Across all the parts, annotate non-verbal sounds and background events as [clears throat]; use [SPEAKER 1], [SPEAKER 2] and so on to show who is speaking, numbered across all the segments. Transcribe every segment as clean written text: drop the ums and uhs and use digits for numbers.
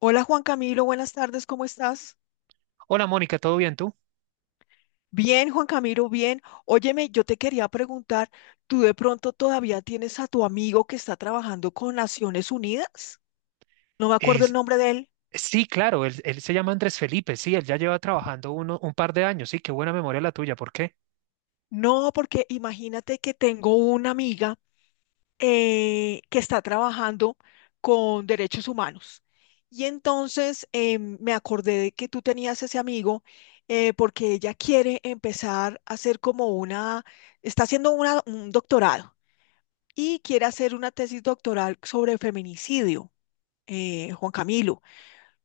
[SPEAKER 1] Hola Juan Camilo, buenas tardes, ¿cómo estás?
[SPEAKER 2] Hola Mónica, ¿todo bien tú?
[SPEAKER 1] Bien, Juan Camilo, bien. Óyeme, yo te quería preguntar, ¿tú de pronto todavía tienes a tu amigo que está trabajando con Naciones Unidas? No me acuerdo el
[SPEAKER 2] Es-
[SPEAKER 1] nombre de él.
[SPEAKER 2] sí, claro, él se llama Andrés Felipe, sí, él ya lleva trabajando un par de años, sí, qué buena memoria la tuya, ¿por qué?
[SPEAKER 1] No, porque imagínate que tengo una amiga que está trabajando con derechos humanos. Y entonces me acordé de que tú tenías ese amigo porque ella quiere empezar a hacer como una, está haciendo una, un doctorado y quiere hacer una tesis doctoral sobre feminicidio. Juan Camilo,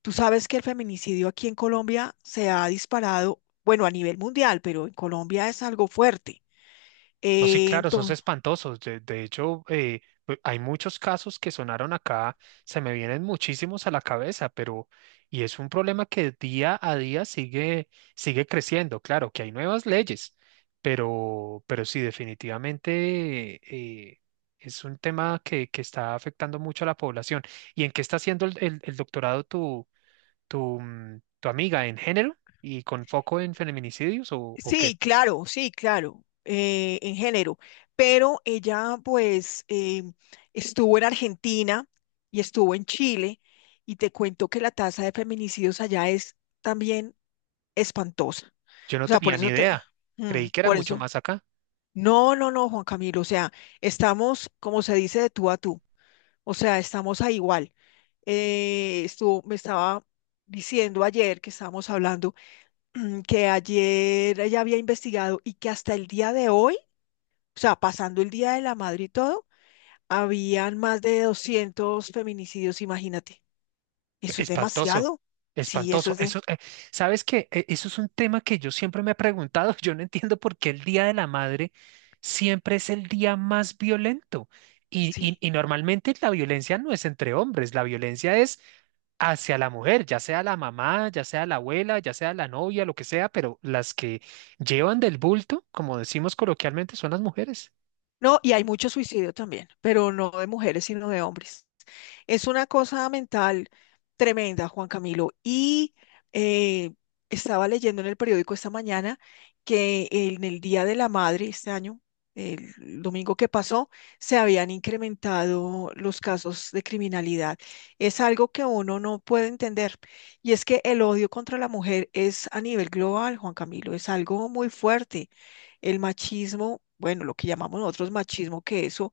[SPEAKER 1] tú sabes que el feminicidio aquí en Colombia se ha disparado, bueno, a nivel mundial, pero en Colombia es algo fuerte.
[SPEAKER 2] No, sí,
[SPEAKER 1] Eh,
[SPEAKER 2] claro, esos
[SPEAKER 1] entonces,
[SPEAKER 2] espantosos. De hecho, pues, hay muchos casos que sonaron acá, se me vienen muchísimos a la cabeza, pero y es un problema que día a día sigue creciendo. Claro, que hay nuevas leyes, pero sí, definitivamente eh, es un tema que está afectando mucho a la población. ¿Y en qué está haciendo el doctorado tu amiga? ¿En género y con foco en feminicidios o qué?
[SPEAKER 1] sí, claro, sí, claro, en género, pero ella pues estuvo en Argentina y estuvo en Chile y te cuento que la tasa de feminicidios allá es también espantosa.
[SPEAKER 2] Yo no
[SPEAKER 1] O sea,
[SPEAKER 2] tenía ni idea. Creí que era
[SPEAKER 1] por
[SPEAKER 2] mucho
[SPEAKER 1] eso.
[SPEAKER 2] más acá.
[SPEAKER 1] No, no, no, Juan Camilo, o sea, estamos, como se dice, de tú a tú, o sea, estamos a igual. Me estaba diciendo ayer que estábamos hablando [clears throat] que ayer ella había investigado y que hasta el día de hoy, o sea, pasando el Día de la Madre y todo, habían más de 200 feminicidios, imagínate. Eso es
[SPEAKER 2] Espantoso,
[SPEAKER 1] demasiado. Sí, eso
[SPEAKER 2] espantoso.
[SPEAKER 1] es de...
[SPEAKER 2] Eso, ¿sabes qué? Eso es un tema que yo siempre me he preguntado. [laughs] Yo no entiendo por qué el Día de la Madre siempre es el día más violento. Y, y,
[SPEAKER 1] Sí.
[SPEAKER 2] y normalmente la violencia no es entre hombres, la violencia es hacia la mujer, ya sea la mamá, ya sea la abuela, ya sea la novia, lo que sea, pero las que llevan del bulto, como decimos coloquialmente, son las mujeres.
[SPEAKER 1] No, y hay mucho suicidio también, pero no de mujeres, sino de hombres. Es una cosa mental tremenda, Juan Camilo. Eh, estaba leyendo en el periódico esta mañana que en el Día de la Madre, este año, el domingo que pasó, se habían incrementado los casos de criminalidad. Es algo que uno no puede entender. Y es que el odio contra la mujer es a nivel global, Juan Camilo, es algo muy fuerte. El machismo, bueno, lo que llamamos nosotros machismo, que eso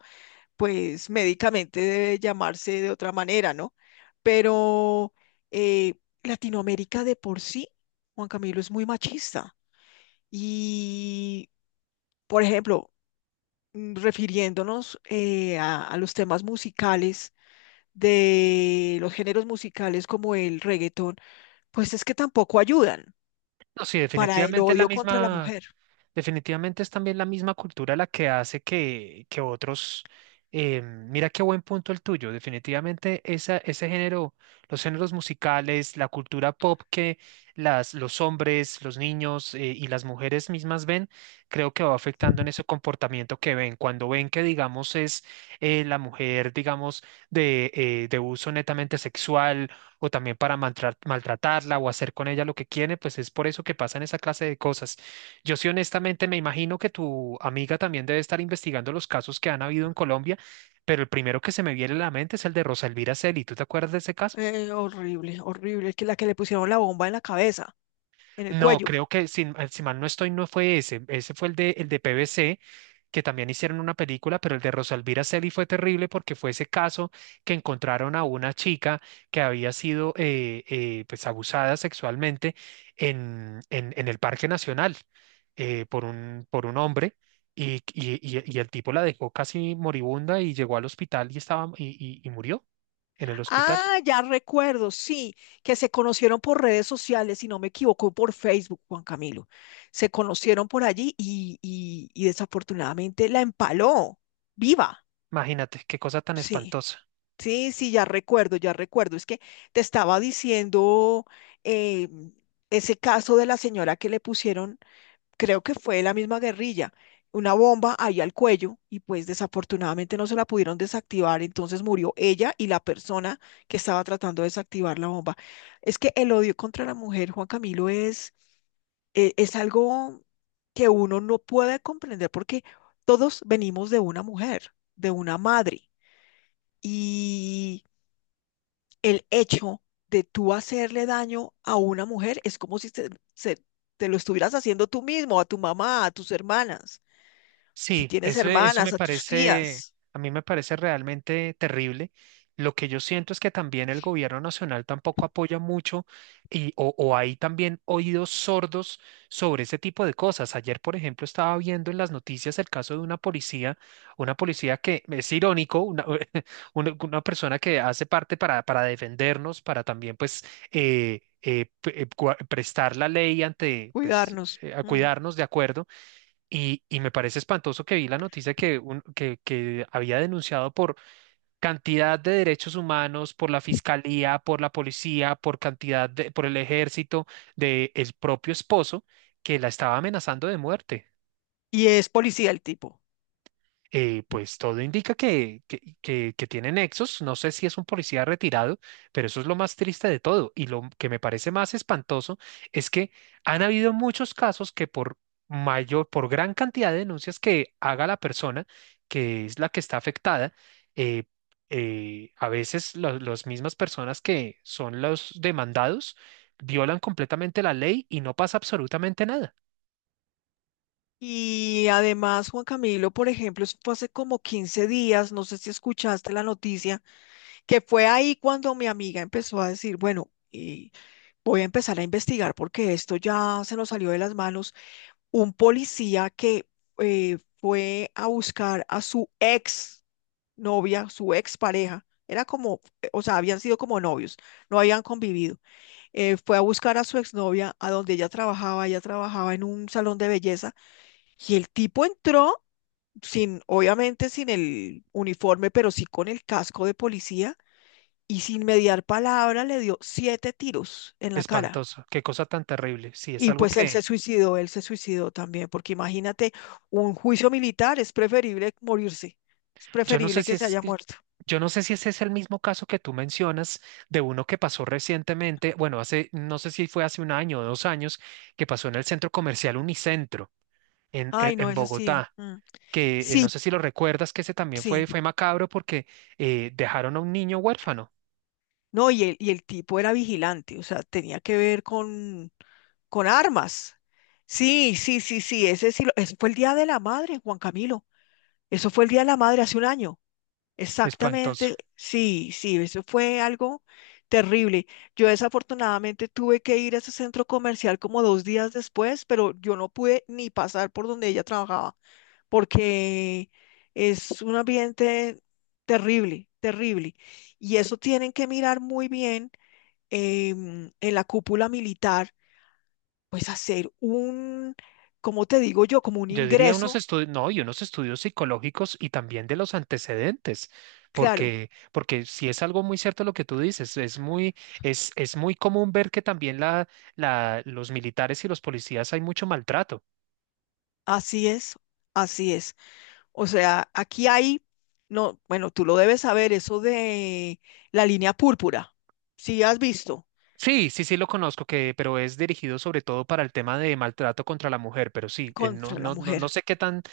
[SPEAKER 1] pues médicamente debe llamarse de otra manera, ¿no? Pero eh, Latinoamérica de por sí, Juan Camilo, es muy machista. Y, por ejemplo, refiriéndonos a los temas musicales de los géneros musicales como el reggaetón, pues es que tampoco ayudan,
[SPEAKER 2] No, sí,
[SPEAKER 1] para el
[SPEAKER 2] definitivamente es la
[SPEAKER 1] odio contra la
[SPEAKER 2] misma.
[SPEAKER 1] mujer.
[SPEAKER 2] Definitivamente es también la misma cultura la que hace que otros... mira qué buen punto el tuyo. Definitivamente ese género, los géneros musicales, la cultura pop que los hombres, los niños y las mujeres mismas ven, creo que va afectando en ese comportamiento que ven. Cuando ven que, digamos, es la mujer, digamos, de uso netamente sexual o también para maltratarla o hacer con ella lo que quiere, pues es por eso que pasan esa clase de cosas. Yo sí honestamente me imagino que tu amiga también debe estar investigando los casos que han habido en Colombia, pero el primero que se me viene a la mente es el de Rosa Elvira Celi. ¿Tú te acuerdas de ese caso?
[SPEAKER 1] Horrible, horrible, que la que le pusieron la bomba en la cabeza, en el
[SPEAKER 2] No,
[SPEAKER 1] cuello.
[SPEAKER 2] creo que si, si mal no estoy, no fue ese. Ese fue el de PVC, que también hicieron una película, pero el de Rosalvira Sely fue terrible porque fue ese caso que encontraron a una chica que había sido pues abusada sexualmente en el Parque Nacional por por un hombre. Y el tipo la dejó casi moribunda y llegó al hospital y estaba y murió en el hospital.
[SPEAKER 1] Ah, ya recuerdo, sí, que se conocieron por redes sociales, si no me equivoco, por Facebook, Juan Camilo. Se conocieron por allí y desafortunadamente la empaló, viva.
[SPEAKER 2] Imagínate, qué cosa tan
[SPEAKER 1] Sí,
[SPEAKER 2] espantosa.
[SPEAKER 1] sí, sí, ya recuerdo, ya recuerdo. Es que te estaba diciendo eh, ese caso de la señora que le pusieron, creo que fue la misma guerrilla, una bomba ahí al cuello y pues desafortunadamente no se la pudieron desactivar, entonces murió ella y la persona que estaba tratando de desactivar la bomba. Es que el odio contra la mujer, Juan Camilo, es algo que uno no puede comprender porque todos venimos de una mujer, de una madre y el hecho de tú hacerle daño a una mujer es como si se- te lo estuvieras haciendo tú mismo, a tu mamá, a tus hermanas si
[SPEAKER 2] Sí,
[SPEAKER 1] tienes
[SPEAKER 2] eso
[SPEAKER 1] hermanas,
[SPEAKER 2] me
[SPEAKER 1] a tus
[SPEAKER 2] parece,
[SPEAKER 1] tías.
[SPEAKER 2] a mí me parece realmente terrible. Lo que yo siento es que también el gobierno nacional tampoco apoya mucho y, o hay también oídos sordos sobre ese tipo de cosas. Ayer, por ejemplo, estaba viendo en las noticias el caso de una policía que es irónico, [laughs] una persona que hace parte para defendernos, para también pues prestar la ley ante, pues,
[SPEAKER 1] Cuidarnos.
[SPEAKER 2] a
[SPEAKER 1] Mm.
[SPEAKER 2] cuidarnos, de acuerdo y me parece espantoso que vi la noticia que había denunciado por cantidad de derechos humanos, por la fiscalía, por la policía, por cantidad de, por el ejército, de el propio esposo que la estaba amenazando de muerte.
[SPEAKER 1] Y es policía el tipo.
[SPEAKER 2] Pues todo indica que tiene nexos. No sé si es un policía retirado, pero eso es lo más triste de todo. Y lo que me parece más espantoso es que han habido muchos casos que por mayor, por gran cantidad de denuncias que haga la persona, que es la que está afectada, eh, a veces las mismas personas que son los demandados violan completamente la ley y no pasa absolutamente nada.
[SPEAKER 1] Y además, Juan Camilo, por ejemplo, eso fue hace como 15 días, no sé si escuchaste la noticia, que fue ahí cuando mi amiga empezó a decir, bueno, y voy a empezar a investigar porque esto ya se nos salió de las manos. Un policía que fue a buscar a su ex novia, su ex pareja. Era como, o sea, habían sido como novios, no habían convivido. Fue a buscar a su exnovia a donde ella trabajaba en un salón de belleza y el tipo entró sin, obviamente sin el uniforme, pero sí con el casco de policía y sin mediar palabra le dio 7 tiros en la cara.
[SPEAKER 2] Espantoso, qué cosa tan terrible. Sí, es
[SPEAKER 1] Y
[SPEAKER 2] algo
[SPEAKER 1] pues
[SPEAKER 2] que,
[SPEAKER 1] él se suicidó también, porque imagínate, un juicio militar es preferible morirse, es
[SPEAKER 2] yo no sé
[SPEAKER 1] preferible
[SPEAKER 2] si
[SPEAKER 1] que se
[SPEAKER 2] es,
[SPEAKER 1] haya muerto.
[SPEAKER 2] yo no sé si ese es el mismo caso que tú mencionas de uno que pasó recientemente, bueno, hace, no sé si fue hace un año o dos años, que pasó en el centro comercial Unicentro
[SPEAKER 1] Ay, no,
[SPEAKER 2] en
[SPEAKER 1] eso sí.
[SPEAKER 2] Bogotá,
[SPEAKER 1] Mm.
[SPEAKER 2] que
[SPEAKER 1] Sí,
[SPEAKER 2] no sé si lo recuerdas, que ese también
[SPEAKER 1] sí.
[SPEAKER 2] fue, fue macabro porque dejaron a un niño huérfano.
[SPEAKER 1] No, y el tipo era vigilante, o sea, tenía que ver con armas. Sí, sí, sí, sí, ese sí, ese fue el Día de la Madre, Juan Camilo. Eso fue el Día de la Madre hace un año.
[SPEAKER 2] Espantoso.
[SPEAKER 1] Exactamente, sí, sí, eso fue algo terrible. Yo desafortunadamente tuve que ir a ese centro comercial como 2 días después, pero yo no pude ni pasar por donde ella trabajaba, porque es un ambiente terrible, terrible. Y eso tienen que mirar muy bien en la cúpula militar, pues hacer un, como te digo yo? Como un
[SPEAKER 2] Yo diría unos
[SPEAKER 1] ingreso,
[SPEAKER 2] estudios, no, y unos estudios psicológicos y también de los antecedentes,
[SPEAKER 1] claro,
[SPEAKER 2] porque si es algo muy cierto lo que tú dices, es muy, es muy común ver que también los militares y los policías hay mucho maltrato.
[SPEAKER 1] así es, así es. O sea, aquí hay, no, bueno, tú lo debes saber, eso de la línea púrpura, si has visto
[SPEAKER 2] Sí, sí, sí lo conozco, que, pero es dirigido sobre todo para el tema de maltrato contra la mujer, pero sí, no,
[SPEAKER 1] contra la
[SPEAKER 2] no, no, no
[SPEAKER 1] mujer,
[SPEAKER 2] sé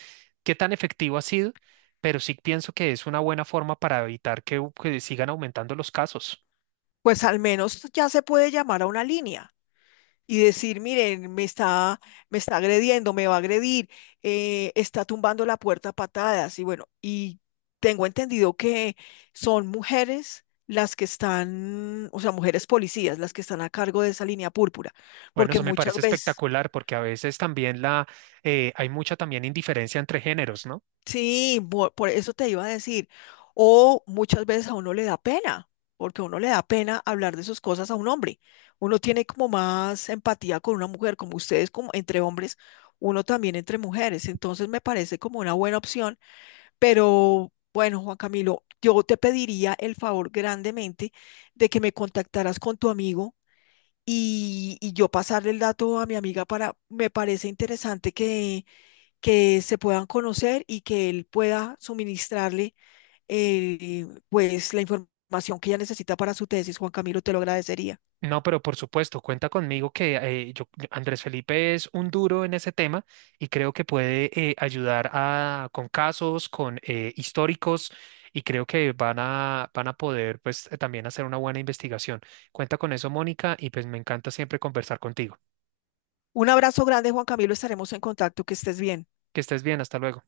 [SPEAKER 2] qué tan efectivo ha sido, pero sí pienso que es una buena forma para evitar que sigan aumentando los casos.
[SPEAKER 1] pues al menos ya se puede llamar a una línea y decir, miren, me está agrediendo, me va a agredir, está tumbando la puerta a patadas y bueno, y tengo entendido que son mujeres las que están, o sea, mujeres policías, las que están a cargo de esa línea púrpura,
[SPEAKER 2] Bueno,
[SPEAKER 1] porque
[SPEAKER 2] eso me
[SPEAKER 1] muchas
[SPEAKER 2] parece
[SPEAKER 1] veces...
[SPEAKER 2] espectacular porque a veces también la, hay mucha también indiferencia entre géneros, ¿no?
[SPEAKER 1] Sí, eso te iba a decir. O muchas veces a uno le da pena, porque a uno le da pena hablar de sus cosas a un hombre. Uno tiene como más empatía con una mujer, como ustedes, como entre hombres, uno también entre mujeres. Entonces me parece como una buena opción. Pero bueno, Juan Camilo, yo te pediría el favor grandemente de que me contactaras con tu amigo y yo pasarle el dato a mi amiga, para, me parece interesante que se puedan conocer y que él pueda suministrarle pues la información que ella necesita para su tesis. Juan Camilo, te lo agradecería.
[SPEAKER 2] No, pero por supuesto, cuenta conmigo que Andrés Felipe es un duro en ese tema y creo que puede ayudar a, con casos, con históricos y creo que van a poder pues también hacer una buena investigación. Cuenta con eso, Mónica, y pues me encanta siempre conversar contigo.
[SPEAKER 1] Un abrazo grande, Juan Camilo, estaremos en contacto, que estés bien.
[SPEAKER 2] Que estés bien, hasta luego.